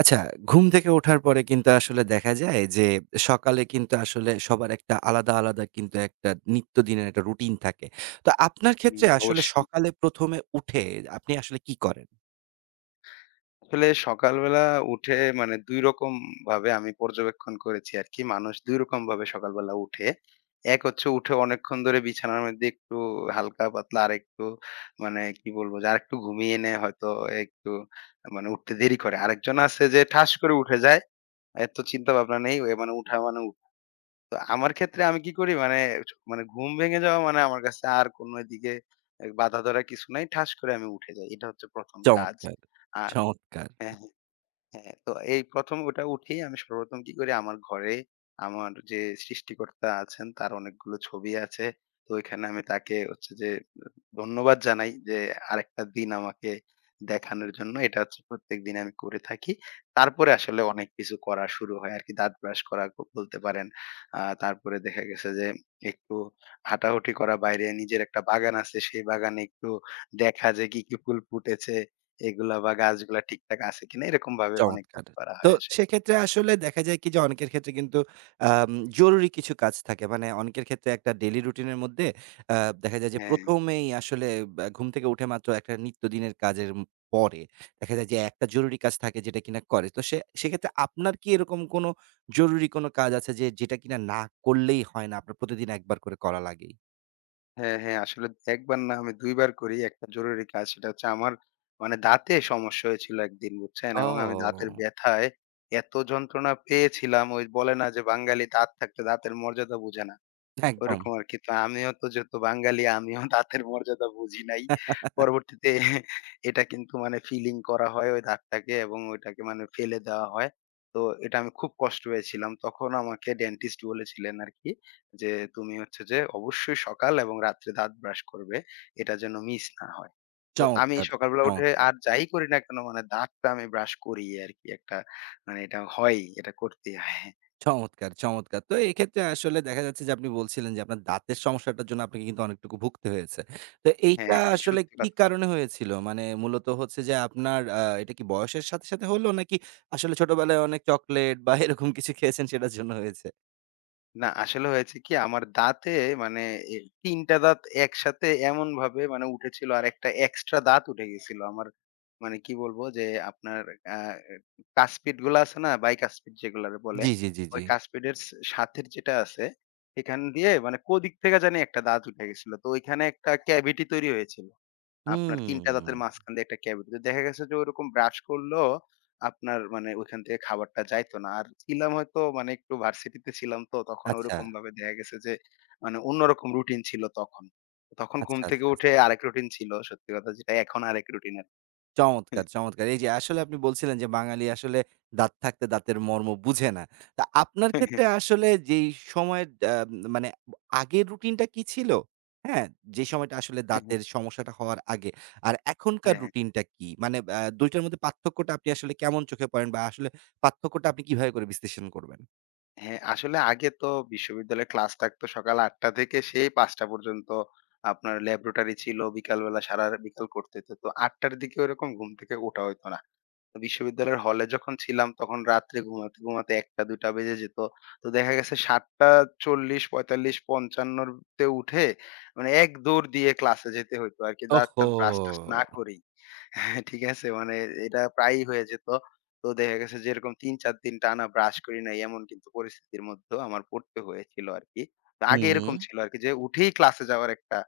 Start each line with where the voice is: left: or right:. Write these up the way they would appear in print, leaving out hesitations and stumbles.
right: আচ্ছা, ঘুম থেকে ওঠার পরে কিন্তু আসলে দেখা যায় যে, সকালে কিন্তু আসলে সবার একটা আলাদা, আলাদা কিন্তু একটা নিত্যদিনের একটা রুটিন থাকে। তো আপনার ক্ষেত্রে
left: হুম,
right: আসলে
left: অবশ্যই।
right: সকালে ১ম এ উঠে আপনি আসলে কি করেন?
left: আসলে সকালবেলা উঠে মানে ২ রকম ভাবে আমি পর্যবেক্ষণ করেছি আরকি। মানুষ ২ রকম ভাবে সকালবেলা উঠে। এক হচ্ছে উঠে অনেকক্ষণ ধরে বিছানার মধ্যে একটু হালকা পাতলা আরেকটু মানে কি বলবো যে আরেকটু ঘুমিয়ে নেয় হয়তো একটু মানে উঠতে দেরি করে। আরেকজন আছে যে ঠাস করে উঠে যায়। এত চিন্তা ভাবনা নেই। মানে উঠা মানে উঠা। তো আমার ক্ষেত্রে আমি কি করি মানে মানে ঘুম ভেঙে যাওয়া মানে আমার কাছে আর কোন এদিকে বাধা ধরা কিছু নাই। ঠাস করে আমি উঠে যাই। এটা হচ্ছে ১ম কাজ।
right: চমৎকার, চমৎকার!
left: হ্যাঁ, হ্যাঁ, হ্যাঁ। তো এই ১ম ওটা উঠেই আমি সর্বপ্রথম কি করি আমার ঘরে আমার যে সৃষ্টিকর্তা আছেন তার অনেকগুলো ছবি আছে। তো ওইখানে আমি তাকে হচ্ছে যে ধন্যবাদ জানাই যে আরেকটা দিন আমাকে দেখানোর জন্য। এটা হচ্ছে প্রত্যেকদিন আমি করে থাকি। তারপরে আসলে অনেক কিছু করা শুরু হয় আরকি। দাঁত ব্রাশ করা বলতে পারেন। তারপরে দেখা গেছে যে একটু হাঁটাহুটি করা বাইরে নিজের একটা বাগান আছে। সেই বাগানে একটু দেখা যে কি, কি ফুল ফুটেছে। এগুলা বা গাছগুলা ঠিকঠাক আছে কিনা এরকম ভাবে অনেক
right: চমৎকার!
left: কিছু করা
right: তো
left: হয় আসলে।
right: সেক্ষেত্রে আসলে দেখা যায় কি যে অনেকের ক্ষেত্রে কিন্তু আম জরুরি কিছু কাজ থাকে। মানে অনেকের ক্ষেত্রে একটা ডেইলি রুটিন এর মধ্যে আ দেখা যায় যে
left: হ্যাঁ,
right: ১ম এই আসলে বা ঘুম থেকে উঠে মাত্র একটা নিত্যদিনের কাজের পরে দেখা যায় যে একটা জরুরি কাজ থাকে যেটা কিনা করে। তো সে সেক্ষেত্রে আপনার কি এরকম কোনো জরুরি কোনো কাজ আছে যে যেটা কিনা না করলেই হয় না? আপনার প্রতিদিন একবার করে করা লাগেই?
left: হ্যাঁ, হ্যাঁ। আসলে একবার না আমি ২ বার করি। একটা জরুরি কাজ সেটা হচ্ছে আমার মানে দাঁতে সমস্যা হয়েছিল একদিন বুঝছেন? এবং আমি দাঁতের
right: ও!
left: ব্যথায় এত যন্ত্রণা পেয়েছিলাম ওই বলে না যে বাঙালি দাঁত থাকতে দাঁতের মর্যাদা বুঝে না।
right: একদম।
left: ওরকম আরকি। তো আমিও তো যেহেতু বাঙালি আমিও দাঁতের মর্যাদা বুঝি নাই। পরবর্তীতে এটা কিন্তু মানে ফিলিং করা হয় ওই দাঁতটাকে এবং ওইটাকে মানে ফেলে দেওয়া হয়। তো এটা আমি খুব কষ্ট পেয়েছিলাম। তখন আমাকে ডেন্টিস্ট বলেছিলেন আরকি যে, "তুমি হচ্ছে যে অবশ্যই সকাল এবং রাত্রে দাঁত ব্রাশ করবে। এটা যেন মিস না হয়।" তো আমি
right: চমৎকার,
left: সকালবেলা উঠে
right: চমৎকার!
left: আর যাই করি না কেন মানে দাঁতটা আমি ব্রাশ করি আরকি। একটা মানে এটা হয়ই, এটা করতেই হয়।
right: চমৎকার, চমৎকার! তো এক্ষেত্রে আসলে দেখা যাচ্ছে যে আপনি বলছিলেন যে আপনার দাঁতের সমস্যাটার জন্য আপনাকে কিন্তু অনেকটুকু ভুগতে হয়েছে। তো এইটা
left: হ্যাঁ, হ্যাঁ,
right: আসলে
left: সত্যি
right: কি
left: কথা।
right: কারণে হয়েছিল? মানে মূলত হচ্ছে যে আপনার এটা কি বয়সের সাথে, সাথে হলো নাকি আসলে ছোটবেলায় অনেক চকোলেট বা এরকম কিছু খেয়েছেন সেটার জন্য হয়েছে?
left: না আসলে হয়েছে কি আমার দাঁতে মানে এ ৩ টা দাঁত একসাথে এমনভাবে মানে উঠেছিল আর একটা এক্সট্রা দাঁত উঠে গেছিল আমার। মানে কি বলবো যে আপনার আ কাসপিড গুলা আছে না? বাইকাসপিড যেগুলারে বলে।
right: জি, জি, জি,
left: ওই
right: জি।
left: কাসপিডের সাথের যেটা আছে, এখান দিয়ে মানে কোদিক থেকে জানি একটা দাঁত উঠে গেছিল। তো ওইখানে একটা ক্যাভিটি তৈরি হয়েছিল। আপনার ৩ টা
right: হুম।
left: দাঁতের মাঝখান দিয়ে একটা ক্যাভিটি। তো দেখা গেছে যে ওরকম ব্রাশ করলেও আপনার মানে ওইখান থেকে খাবারটা যাইতো না। আর ছিলাম হয়তো মানে একটু ভার্সিটিতে ছিলাম তো তখন
right: আচ্ছা,
left: ওরকম ভাবে দেখা গেছে যে মানে অন্যরকম রুটিন ছিল তখন। তখন ঘুম
right: আচ্ছা,
left: থেকে
right: আচ্ছা।
left: উঠে আরেক রুটিন ছিল। সত্যি কথা যেটা এখন আরেক রুটিন আরকি।
right: চমৎকার, চমৎকার। এই যে আসলে আপনি বলছিলেন যে বাঙালি আসলে দাঁত থাকতে দাঁতের মর্ম বুঝে না। তা আপনার ক্ষেত্রে আসলে যেই সময়ের মানে আগের রুটিনটা কি ছিল? হ্যাঁ? যে সময়টা আসলে দাঁতের সমস্যাটা হওয়ার আগে। আর এখনকার
left: হ্যাঁ,
right: রুটিনটা কি? মানে ২ টার মধ্যে পার্থক্যটা আপনি আসলে কেমন চোখে পড়েন বা আসলে পার্থক্যটা আপনি কিভাবে করে বিশ্লেষণ করবেন?
left: হ্যাঁ। আসলে আগে তো বিশ্ববিদ্যালয়ে ক্লাস থাকতো সকাল ৮ টা থেকে সেই ৫ টা পর্যন্ত আপনার ল্যাবরেটরি ছিল। বিকালবেলা সারা বিকাল করতে হতো। তো ৮ টার দিকে ওরকম ঘুম থেকে ওঠা হইতো না। বিশ্ববিদ্যালয়ের হলে যখন ছিলাম তখন রাত্রে ঘুমাতে, ঘুমাতে ১টা-২টা বেজে যেত। তো দেখা গেছে ৭ঃ৪০, ৪৫, ৫৫ তে উঠে মানে এক দৌড় দিয়ে ক্লাসে যেতে হইতো আরকি।
right: ওহহো!
left: দাঁত-টাত ব্রাশ-টাশ না করেই। হ্যাঁ, ঠিক আছে। মানে এটা প্রায়ই হয়ে যেত। তো দেখা গেছে যে এরকম ৩-৪ দিন টানা ব্রাশ করি নাই এমন কিন্তু পরিস্থিতির মধ্যেও আমার পড়তে হয়েছিল আরকি। তো আগে
right: হুম।
left: এরকম ছিল আরকি যে উঠেই ক্লাসে যাওয়ার একটা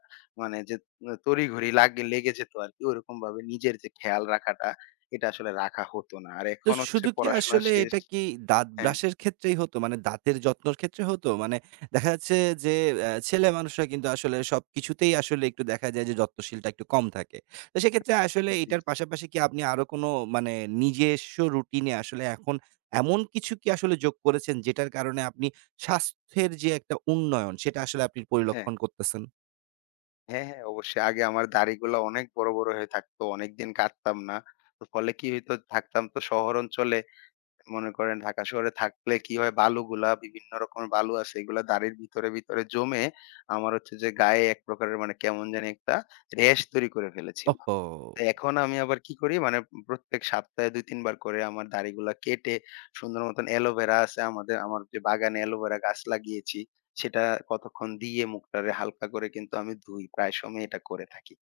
left: মানে যে তড়িঘড়ি লেগে যেত আরকি। ওরকমভাবে নিজের যে খেয়াল রাখাটা এটা আসলে রাখা হতো না। আর
right: তো
left: এখন হচ্ছে
right: শুধু কি
left: পড়াশোনা
right: আসলে
left: শেষ।
right: এটা কি দাঁত
left: হ্যাঁ,
right: ব্রাশের ক্ষেত্রেই হতো? মানে দাঁতের যত্নের ক্ষেত্রে হতো? মানে দেখা যাচ্ছে যে ছেলে মানুষরা কিন্তু আসলে সবকিছুতেই আসলে একটু দেখা যায় যে যত্নশীলটা একটু কম থাকে। তো সেক্ষেত্রে আসলে
left: জি,
right: এটার
left: জি।
right: পাশাপাশি কি আপনি আরো কোনো মানে নিজস্ব রুটিনে আসলে এখন এমন কিছু কি আসলে যোগ করেছেন যেটার কারণে আপনি স্বাস্থ্যের যে একটা উন্নয়ন সেটা আসলে আপনি
left: হ্যাঁ,
right: পরিলক্ষণ করতেছেন?
left: হ্যাঁ, হ্যাঁ, অবশ্যই। আগে আমার দাড়িগুলা অনেক বড়, বড় হয়ে থাকতো। অনেকদিন কাটতাম না। তো ফলে কি হইতো থাকতাম তো শহর অঞ্চলে মনে করেন ঢাকা শহরে থাকলে কি হয় বালুগুলা বিভিন্ন রকমের বালু আছে এগুলা দাঁড়ির ভিতরে, ভিতরে জমে আমার হচ্ছে যে গায়ে এক প্রকারের মানে কেমন জানি একটা রেশ তৈরি করে ফেলেছিল।
right: ওহহো!
left: তো এখন আমি আবার কি করি মানে প্রত্যেক সপ্তাহে ২-৩ বার করে আমার দাড়িগুলা কেটে সুন্দর মতন অ্যালোভেরা আছে আমাদের আমার যে বাগানে অ্যালোভেরা গাছ লাগিয়েছি, সেটা কতক্ষণ দিয়ে মুখটারে হালকা করে কিন্তু আমি ধুই। প্রায় সময় এটা করে থাকি।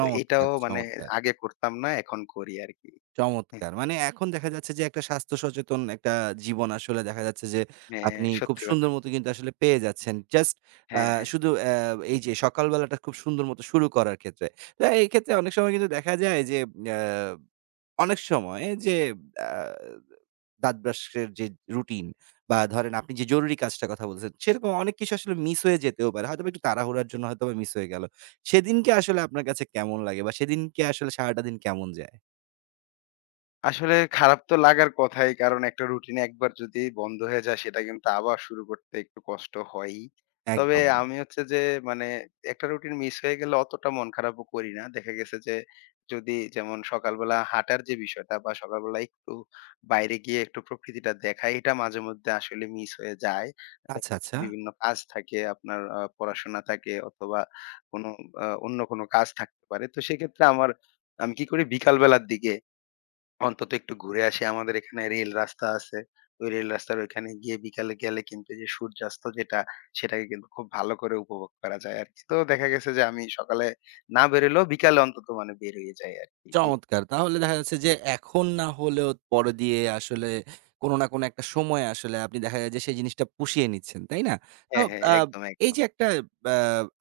left: তো এটাও মানে
right: চমৎকার।
left: আগে করতাম না এখন করি আরকি।
right: চমৎকার! মানে এখন দেখা যাচ্ছে যে, একটা স্বাস্থ্য সচেতন একটা জীবন আসলে দেখা যাচ্ছে যে,
left: হ্যাঁ,
right: আপনি খুব
left: সত্যি কথা।
right: সুন্দর মতো কিন্তু আসলে পেয়ে যাচ্ছেন। জাস্ট আ
left: হ্যাঁ, হ্যাঁ।
right: শুধু এই যে, সকাল বেলাটা খুব সুন্দর মতো শুরু করার ক্ষেত্রে। তো এই ক্ষেত্রে অনেক সময় কিন্তু দেখা যায় যে, অ্যা অনেক সময় যে, আ দাঁত ব্রাশের যে, রুটিন বা ধরেন আপনি যে, জরুরি কাজটার কথা বলছেন, সেরকম অনেক কিছু আসলে মিস হয়ে যেতেও পারে। হয়তোবা একটু তাড়াহুড়ার জন্য হয়তোবা মিস হয়ে গেল। সেদিনকে আসলে আপনার কাছে কেমন লাগে বা সেদিনকে আসলে সারাটা দিন কেমন যায়?
left: আসলে খারাপ তো লাগার কথাই। কারণ একটা রুটিন একবার যদি বন্ধ হয়ে যায় সেটা কিন্তু আবার শুরু করতে একটু কষ্ট হয়ই। তবে
right: একদম।
left: আমি হচ্ছে যে মানে একটা রুটিন মিস হয়ে গেলে অতটা মন খারাপও করি না। দেখা গেছে যে যদি যেমন সকালবেলা হাঁটার যে বিষয়টা বা সকালবেলা একটু বাইরে গিয়ে একটু প্রকৃতিটা দেখা এটা মাঝে মধ্যে আসলে মিস হয়ে যায়। দেখা
right: আচ্ছা,
left: যাচ্ছে
right: আচ্ছা।
left: বিভিন্ন কাজ থাকে আপনার পড়াশোনা থাকে অথবা কোনো অন্য কোনো কাজ থাকতে পারে। তো সেক্ষেত্রে আমি কি করি বিকাল বেলার দিকে অন্তত একটু ঘুরে আসি। আমাদের এখানে রেল রাস্তা আছে। ওই রেল রাস্তার ওইখানে গিয়ে বিকালে গেলে কিন্তু যে সূর্যাস্ত যেটা, সেটাকে কিন্তু খুব ভালো করে উপভোগ করা যায় আরকি। তো দেখা গেছে যে আমি সকালে না বেরোলেও বিকালে অন্তত মানে বের হয়ে যাই আরকি।
right: চমৎকার! তাহলে দেখা যাচ্ছে যে এখন না হলেও পরে দিয়ে আসলে কোন না কোন একটা সময়ে আসলে আপনি দেখা যায় যে সেই জিনিসটা পুষিয়ে নিচ্ছেন, তাই না? তো
left: হ্যাঁ, হ্যাঁ,
right: আ
left: একদম,
right: এই
left: একদম।
right: যে একটা আ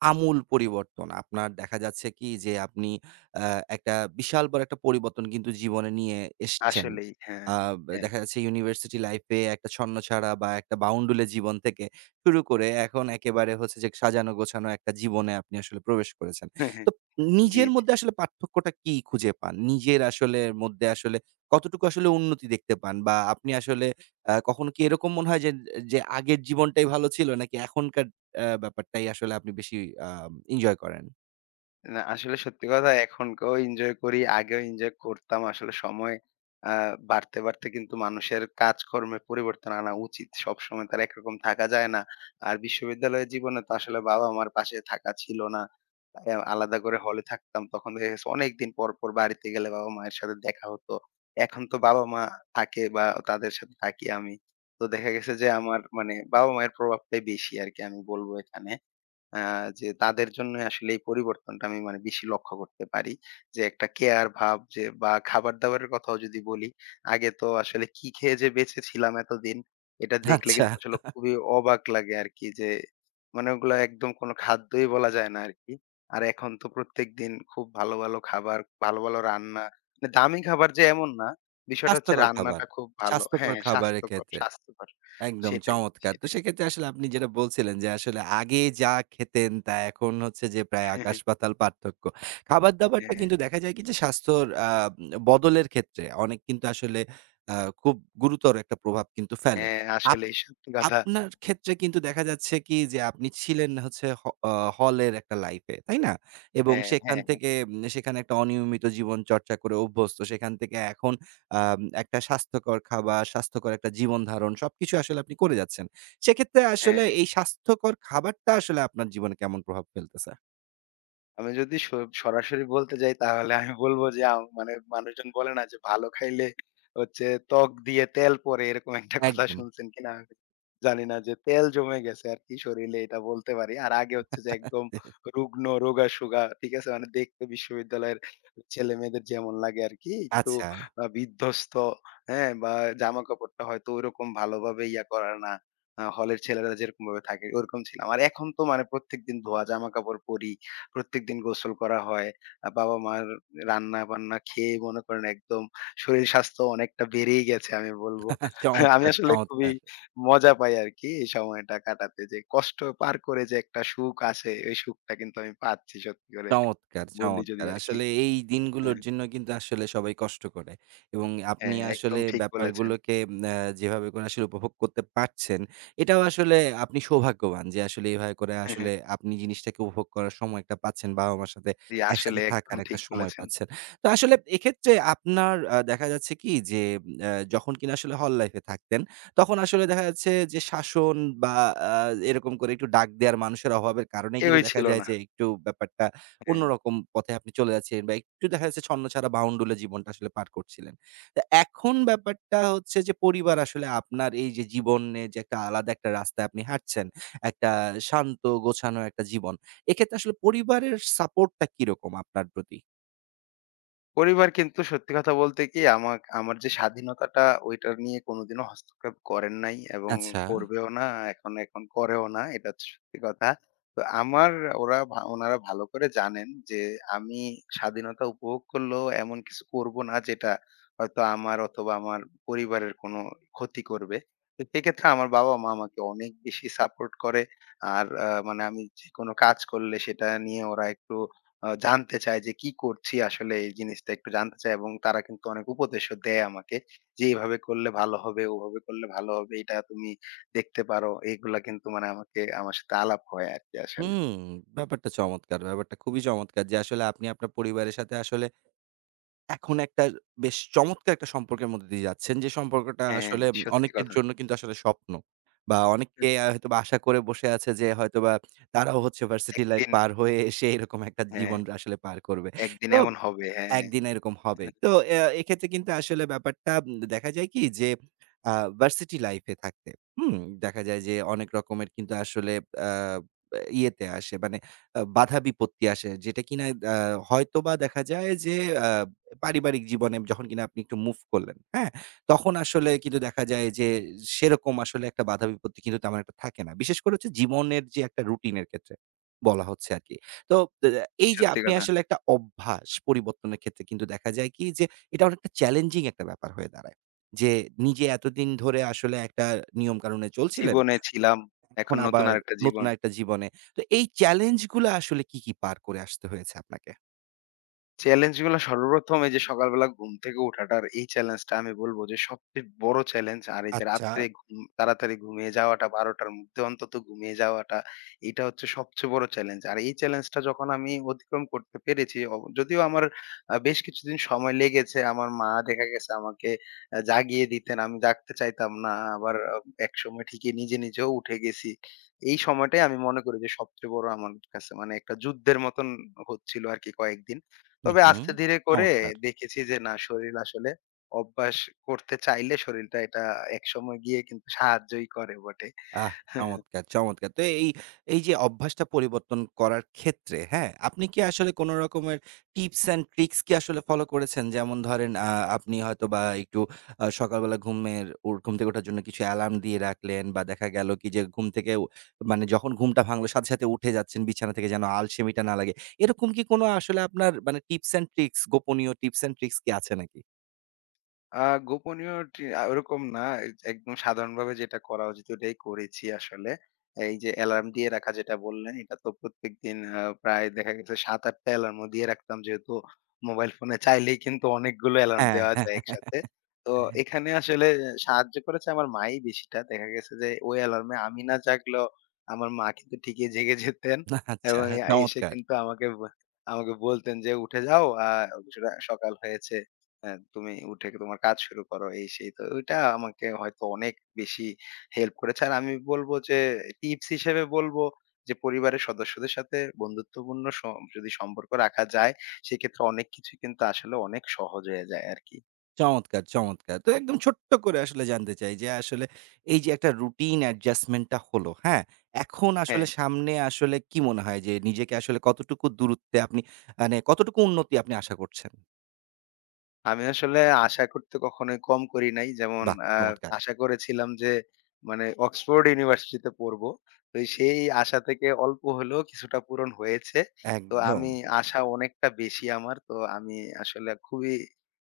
right: আমূল পরিবর্তন আপনার দেখা যাচ্ছে কি যে আপনি আ একটা বিশাল বড় একটা পরিবর্তন কিন্তু জীবনে নিয়ে এসছেন।
left: আসলেই। হ্যাঁ,
right: আ
left: হ্যাঁ।
right: দেখা যাচ্ছে ইউনিভার্সিটি লাইফ এ একটা ছন্নছাড়া বা একটা বাউন্ডুলে জীবন থেকে শুরু করে এখন একেবারে হচ্ছে যে সাজানো গোছানো একটা জীবনে আপনি আসলে প্রবেশ করেছেন। তো
left: জি।
right: নিজের মধ্যে আসলে পার্থক্যটা কি খুঁজে পান? নিজের আসলে মধ্যে আসলে কতটুকু আসলে উন্নতি দেখতে পান? বা আপনি আসলে কখনো কি এরকম মনে হয় যে, যে আগের জীবনটাই ভালো ছিল নাকি এখনকার ব্যাপারটাই আসলে আপনি বেশি আ এনজয় করেন?
left: না, আসলে সত্যি কথা এখনকেও এনজয় করি। আগেও এনজয় করতাম। আসলে সময় আ বাড়তে, বাড়তে কিন্তু মানুষের কাজকর্মে পরিবর্তন আনা উচিত। সবসময় তার একরকম থাকা যায় না। আর বিশ্ববিদ্যালয় জীবনে তো আসলে বাবা-মার পাশে থাকা ছিল না। তাই আলাদা করে হলে থাকতাম। তখন দেখা গেছে অনেকদিন পর, পর বাড়িতে গেলে বাবা-মায়ের সাথে দেখা হতো। এখন তো বাবা-মা থাকে বা তাদের সাথে থাকি আমি। তো দেখা গেছে যে আমার মানে বাবা-মায়ের প্রভাবটাই বেশি আরকি আমি বলব এখানে। আ যে তাদের জন্যই আসলে এই পরিবর্তনটা আমি মানে বেশি লক্ষ্য করতে পারি। যে একটা কেয়ার ভাব যে বা খাবার-দাবারের কথাও যদি বলি, আগে তো আসলে কি খেয়ে যে বেঁচে ছিলাম এতদিন, এটা দেখলে
right: আচ্ছা।
left: কিন্তু আসলে খুবই অবাক লাগে আরকি যে মানে ওগুলা একদম কোনো খাদ্যই বলা যায় না আরকি। আর এখন তো প্রত্যেকদিন খুব ভালো, ভালো খাবার, ভালো, ভালো রান্না। মানে দামি খাবার যে এমন না, বিষয়টা হচ্ছে
right: স্বাস্থ্যকর খাবার,
left: রান্নাটা খুব ভালো। হ্যাঁ,
right: স্বাস্থ্যকর
left: হ্যাঁ,
right: খাবারের
left: স্বাস্থ্যকর,
right: ক্ষেত্রে।
left: স্বাস্থ্যকর।
right: একদম
left: সেটাই,
right: চমৎকার। তো
left: সেটাই।
right: সেক্ষেত্রে আসলে আপনি যেটা বলছিলেন যে আসলে আগে যা খেতেন তা এখন হচ্ছে যে প্রায় আকাশ পাতাল পার্থক্য। খাবার-দাবারটা
left: হ্যাঁ,
right: কিন্তু দেখা যায় কি যে স্বাস্থ্যর বদলের ক্ষেত্রে অনেক কিন্তু আসলে আ খুব গুরুতর একটা প্রভাব কিন্তু ফেলে।
left: হ্যাঁ,
right: আপ
left: আসলেই সত্যি কথা।
right: আপনার ক্ষেত্রে কিন্তু দেখা যাচ্ছে কি যে আপনি ছিলেন হচ্ছে হ আ হলের একটা লাইফে, তাই না? এবং
left: হ্যাঁ,
right: সেখান
left: হ্যাঁ,
right: থেকে সেখানে একটা অনিয়মিত জীবন চর্চা করে অভ্যস্ত। সেখান থেকে এখন একটা স্বাস্থ্যকর খাবার, স্বাস্থ্যকর একটা জীবন ধারণ সবকিছু আসলে আপনি করে যাচ্ছেন। সেক্ষেত্রে
left: হ্যাঁ,
right: আসলে এই স্বাস্থ্যকর খাবারটা আসলে আপনার জীবনে কেমন প্রভাব ফেলতেছে?
left: আমি যদি সরাসরি বলতে যাই তাহলে আমি বলব যে মানে মানুষজন বলে না যে ভালো খাইলে হচ্ছে ত্বক দিয়ে তেল পড়ে এরকম একটা কথা
right: একদম।
left: শুনছেন কিনা আমি জানি না যে তেল জমে গেছে আরকি শরীরে এটা বলতে পারি। আর আগে হচ্ছে যে একদম রুগ্ন রোগা-সোগা ঠিক আছে? মানে দেখতে বিশ্ববিদ্যালয়ের ছেলেমেয়েদের যেমন লাগে আরকি একটু
right: আচ্ছা,
left: বিধ্বস্ত হ্যাঁ? বা জামাকাপড়টা হয়তো ঐরকম ভালোভাবে ইয়া করা না। হলের ছেলেরা যেরকমভাবে থাকে ওরকম ছিলাম। আর এখন তো মানে প্রত্যেকদিন ধোয়া জামাকাপড় পরি। প্রত্যেকদিন গোসল করা হয়। বাবা-মার রান্না-বান্না খেয়ে মনে করেন একদম শরীর স্বাস্থ্য অনেকটা বেড়েই গেছে আমি বলব। আমি
right: চমৎকার,
left: আসলে খুবই
right: চমৎকার।
left: মজা পাই আরকি এই সময়টা কাটাতে। যে কষ্ট পার করে যে একটা সুখ আসে, ওই সুখটা কিন্তু আমি পাচ্ছি সত্যি করে
right: চমৎকার,
left: বললি যদি
right: চমৎকার।
left: আরকি।
right: আসলে এই দিনগুলোর
left: হ্যাঁ,
right: জন্য কিন্তু আসলে সবাই কষ্ট করে এবং আপনি
left: হ্যাঁ,
right: আসলে
left: একদম ঠিক বলেছেন।
right: ব্যাপারগুলোকে আ যেভাবে করে আসলে উপভোগ করতে পারছেন, এটাও আসলে আপনি সৌভাগ্যবান যে আসলে এভাবে করে আসলে আপনি জিনিসটাকে উপভোগ করার সময়টা পাচ্ছেন। বাবা-মার সাথে
left: জি,
right: একসাথে
left: আসলে একদম
right: থাকার একটা
left: ঠিক
right: সময়
left: বলেছেন।
right: পাচ্ছেন। তো আসলে এক্ষেত্রে আপনার দেখা যাচ্ছে কি যে যখন কিনা আসলে হল লাইফ এ থাকতেন, তখন আসলে দেখা যাচ্ছে যে শাসন বা আ এরকম করে একটু ডাক দেওয়ার মানুষের অভাবের কারণেই কিন্তু
left: কেউই
right: দেখা
left: ছিল
right: যায়
left: না।
right: যে একটু ব্যাপারটা
left: হ্যাঁ।
right: অন্যরকম পথে আপনি চলে যাচ্ছিলেন বা একটু দেখা যাচ্ছে ছন্নছাড়া বাউন্ডুলে জীবনটা আসলে পার করছিলেন। তো এখন ব্যাপারটা হচ্ছে যে পরিবার আসলে আপনার এই যে জীবনে যে একটা আলাদা একটা রাস্তায় আপনি হাঁটছেন, একটা শান্ত গোছানো একটা জীবন। এক্ষেত্রে আসলে পরিবারের সাপোর্টটা কিরকম আপনার প্রতি?
left: পরিবার কিন্তু সত্যি কথা বলতে কি আমার আমার যে স্বাধীনতাটা ওইটা নিয়ে কোনোদিনও হস্তক্ষেপ করেন নাই এবং
right: আচ্ছা।
left: করবেও না এখন এখন করেও না এটা হচ্ছে সত্যি কথা। তো আমার ওরা ভা ওনারা ভালো করে জানেন যে আমি স্বাধীনতা উপভোগ করলেও এমন কিছু করব না যেটা হয়তো আমার অথবা আমার পরিবারের কোনো ক্ষতি করবে। তো সেক্ষেত্রে আমার বাবা-মা আমাকে অনেক বেশি সাপোর্ট করে। আর মানে আমি যেকোনো কাজ করলে সেটা নিয়ে ওরা একটু জানতে চায় যে কি করছি আসলে এই জিনিসটা একটু জানতে চায় এবং তারা কিন্তু অনেক উপদেশও দেয় আমাকে যে, "এভাবে করলে ভালো হবে, ওভাবে করলে ভালো হবে। এটা তুমি দেখতে পারো।" এগুলা কিন্তু মানে আমাকে আমার সাথে আলাপ হয় আরকি আসলে।
right: হুম, ব্যাপারটা চমৎকার! ব্যাপারটা খুবই চমৎকার যে আসলে আপনি আপনার পরিবারের সাথে আসলে এখন একটা বেশ চমৎকার একটা সম্পর্কের মধ্যে দিয়ে যাচ্ছেন। যে সম্পর্কটা
left: হ্যাঁ,
right: আসলে
left: সত্যি
right: অনেকের
left: কথা।
right: জন্য কিন্তু আসলে স্বপ্ন। বা অনেকে হয়তোবা আশা করে বসে আছে যে হয়তোবা তারাও হচ্ছে ভার্সিটি লাইফ
left: একদিন
right: পার হয়ে এসে এরকম একটা
left: হ্যাঁ,
right: জীবন আসলে পার করবে।
left: একদিন
right: তো
left: এমন হবে। হ্যাঁ।
right: একদিন এরকম হবে। তো এ এক্ষেত্রে কিন্তু আসলে ব্যাপারটা দেখা যায় কি যে আ ভার্সিটি লাইফ এ থাকতে, হুম? দেখা যায় যে অনেক রকমের কিন্তু আসলে আ ইয়েতে আসে মানে বাধা-বিপত্তি আসে। যেটা কিনা আ হয়তোবা দেখা যায় যে আ পারিবারিক জীবনে যখন কিনা আপনি একটু মুভ করলেন, হ্যাঁ? তখন আসলে কিন্তু দেখা যায় যে সেরকম আসলে একটা বাধা-বিপত্তি কিন্তু তেমন একটা থাকে না। বিশেষ করে হচ্ছে জীবনের যে একটা রুটিন এর ক্ষেত্রে বলা হচ্ছে আরকি। তো এ এই যে
left: সত্যি
right: আপনি
left: কথা।
right: আসলে একটা অভ্যাস পরিবর্তনের ক্ষেত্রে কিন্তু দেখা যায় কি যে এটা অনেকটা চ্যালেঞ্জিং একটা ব্যাপার হয়ে দাঁড়ায়। যে নিজে এতদিন ধরে আসলে একটা নিয়ম-কানুনে চলছিলেন,
left: জীবনে ছিলাম,
right: এখন
left: এখন নতুন
right: আবার
left: আরেকটা
right: নতুন
left: জীবন।
right: আরেকটা জীবনে। তো এই চ্যালেঞ্জ গুলা আসলে কি, কি পার করে আসতে হয়েছে আপনাকে?
left: চ্যালেঞ্জ গুলা সর্বপ্রথম এই যে সকালবেলা ঘুম থেকে উঠাটার এই চ্যালেঞ্জটা আমি বলবো যে সবচেয়ে বড় চ্যালেঞ্জ। আর এই যে
right: আচ্ছা।
left: রাত্রে ঘুম তাড়াতাড়ি ঘুমিয়ে যাওয়াটা ১২টার মধ্যে অন্তত ঘুমিয়ে যাওয়াটা, এটা হচ্ছে সবচেয়ে বড় চ্যালেঞ্জ। আর এই চ্যালেঞ্জটা যখন আমি অতিক্রম করতে পেরেছি, যদিও আমার বেশ কিছুদিন সময় লেগেছে। আমার মা দেখা গেছে আমাকে জাগিয়ে দিতেন। আমি জাগতে চাইতাম না। আবার একসময় ঠিকই নিজে, নিজেও উঠে গেছি। এই সময়টাই আমি মনে করি যে সবচেয়ে বড় আমার কাছে মানে একটা যুদ্ধের মতন হচ্ছিল আরকি কয়েকদিন।
right: হু,
left: তবে
right: হু।
left: আস্তে ধীরে করে
right: চমৎকার!
left: দেখেছি যে না শরীর আসলে অভ্যাস করতে চাইলে শরীরটা এটা একসময় গিয়ে কিন্তু সাহায্যই করে বটে।
right: আহ! চমৎকার, চমৎকার। তো এই, এই যে অভ্যাসটা পরিবর্তন করার ক্ষেত্রে, হ্যাঁ? আপনি কি আসলে কোন রকমের টিপস অ্যান্ড ট্রিকস কি আসলে ফলো করেছেন? যেমন ধরেন আপনি হয়তোবা একটু সকালবেলা ঘুমের ঘুম থেকে ওঠার জন্য কিছু অ্যালার্ম দিয়ে রাখলেন বা দেখা গেল কি যে ঘুম থেকে মানে যখন ঘুমটা ভাঙলো সাথে, সাথে উঠে যাচ্ছেন বিছানা থেকে যেন আলসেমিটা না লাগে। এরকম কি কোন আসলে আপনার মানে টিপস অ্যান্ড ট্রিকস, গোপনীয় টিপস অ্যান্ড ট্রিকস কি আছে নাকি?
left: আ গোপনীয়টি ওরকম না। এই একদম সাধারণভাবে যেটা করা উচিত ওটাই করেছি আসলে। এই যে অ্যালার্ম দিয়ে রাখা যেটা বললেন, এটা তো প্রত্যেকদিন প্রায় দেখা গেছে ৭-৮ টা অ্যালার্মও দিয়ে রাখতাম। যেহেতু মোবাইল ফোনে চাইলেই কিন্তু অনেকগুলো অ্যালার্ম
right: হ্যাঁ।
left: দেওয়া
right: হ্যাঁ,
left: যায়
right: হ্যাঁ।
left: একসাথে। তো এখানে আসলে সাহায্য করেছে আমার মাই বেশিটা। দেখা গেছে যে ওই অ্যালার্মে আমি না জাগলেও আমার মা কিন্তু ঠিকই জেগে যেতেন
right: আচ্ছা,
left: এবং
right: হ্যাঁ,
left: এ এসে
right: চমৎকার!
left: কিন্তু আমাকে বলতেন যে, "উঠে যাও সকাল হয়েছে।" হ্যাঁ, তুমি উঠে তোমার কাজ শুরু করো এই সেই। তো ওইটা আমাকে হয়তো অনেক বেশি হেল্প করেছে। আর আমি বলব যে টিপস হিসেবে বলবো যে পরিবারের সদস্যদের সাথে বন্ধুত্বপূর্ণ যদি সম্পর্ক রাখা যায় সেক্ষেত্রে অনেক কিছু কিন্তু আসলে অনেক সহজ হয়ে যায় আরকি।
right: চমৎকার, চমৎকার। তো একদম ছোট্ট করে আসলে জানতে চাই যে আসলে এই যে একটা রুটিন অ্যাডজাস্টমেন্ট টা হলো, হ্যাঁ? এখন আসলে
left: হ্যাঁ।
right: সামনে আসলে কি মনে হয় যে নিজেকে আসলে কতটুকু দূরত্বে আপনি মানে কতটুকু উন্নতি আপনি আশা করছেন?
left: আমি আসলে আশা করতে কখনোই কম করি নাই। যেমন
right: বাহ!
left: আ
right: চমৎকার।
left: আশা করেছিলাম যে মানে অক্সফোর্ড ইউনিভার্সিটিতে পড়বো। তো সেই আশা থেকে অল্প হলেও কিছুটা পূরণ হয়েছে। তো
right: একদম
left: আমি আশা অনেকটা বেশি আমার। তো আমি আসলে খুবই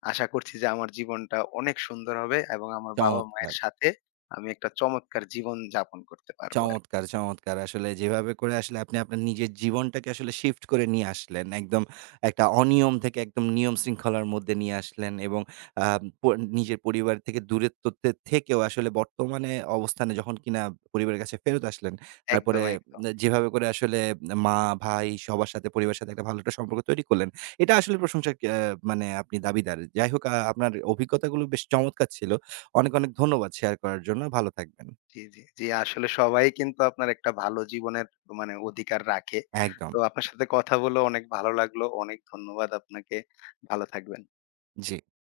left: আশা করছি যে আমার জীবনটা অনেক সুন্দর হবে এবং আমার বাবা-মায়ের
right: চমৎকার।
left: সাথে আমি একটা চমৎকার জীবন যাপন করতে পারবো আরকি।
right: চমৎকার, চমৎকার। আসলে যেভাবে করে আসলে আপনি আপনার নিজের জীবনটাকে আসলে শিফট করে নিয়ে আসলেন। একদম একটা অনিয়ম থেকে একদম নিয়ম শৃঙ্খলার মধ্যে নিয়ে আসলেন এবং আ প নিজের পরিবার থেকে দূরত্বতে থেকেও আসলে বর্তমানে অবস্থানে যখন কিনা পরিবারের কাছে ফেরত আসলেন, তারপরে
left: একদম, একদম।
right: যেভাবে করে আসলে মা, ভাই সবার সাথে পরিবারের সাথে একটা ভালো একটা সম্পর্ক তৈরি করলেন। এটা আসলে প্রশংসার মানে আপনি দাবিদার। যাই হোক আপনার অভিজ্ঞতাগুলো বেশ চমৎকার ছিল। অনেক, অনেক ধন্যবাদ শেয়ার করার জন্য। ভালো থাকবেন।
left: জি, জি, জি। আসলে সবাই কিন্তু আপনার একটা ভালো জীবনের মানে অধিকার রাখে।
right: একদম।
left: তো আপনার সাথে কথা বলে অনেক ভালো লাগলো। অনেক ধন্যবাদ আপনাকে। ভালো থাকবেন।
right: জি।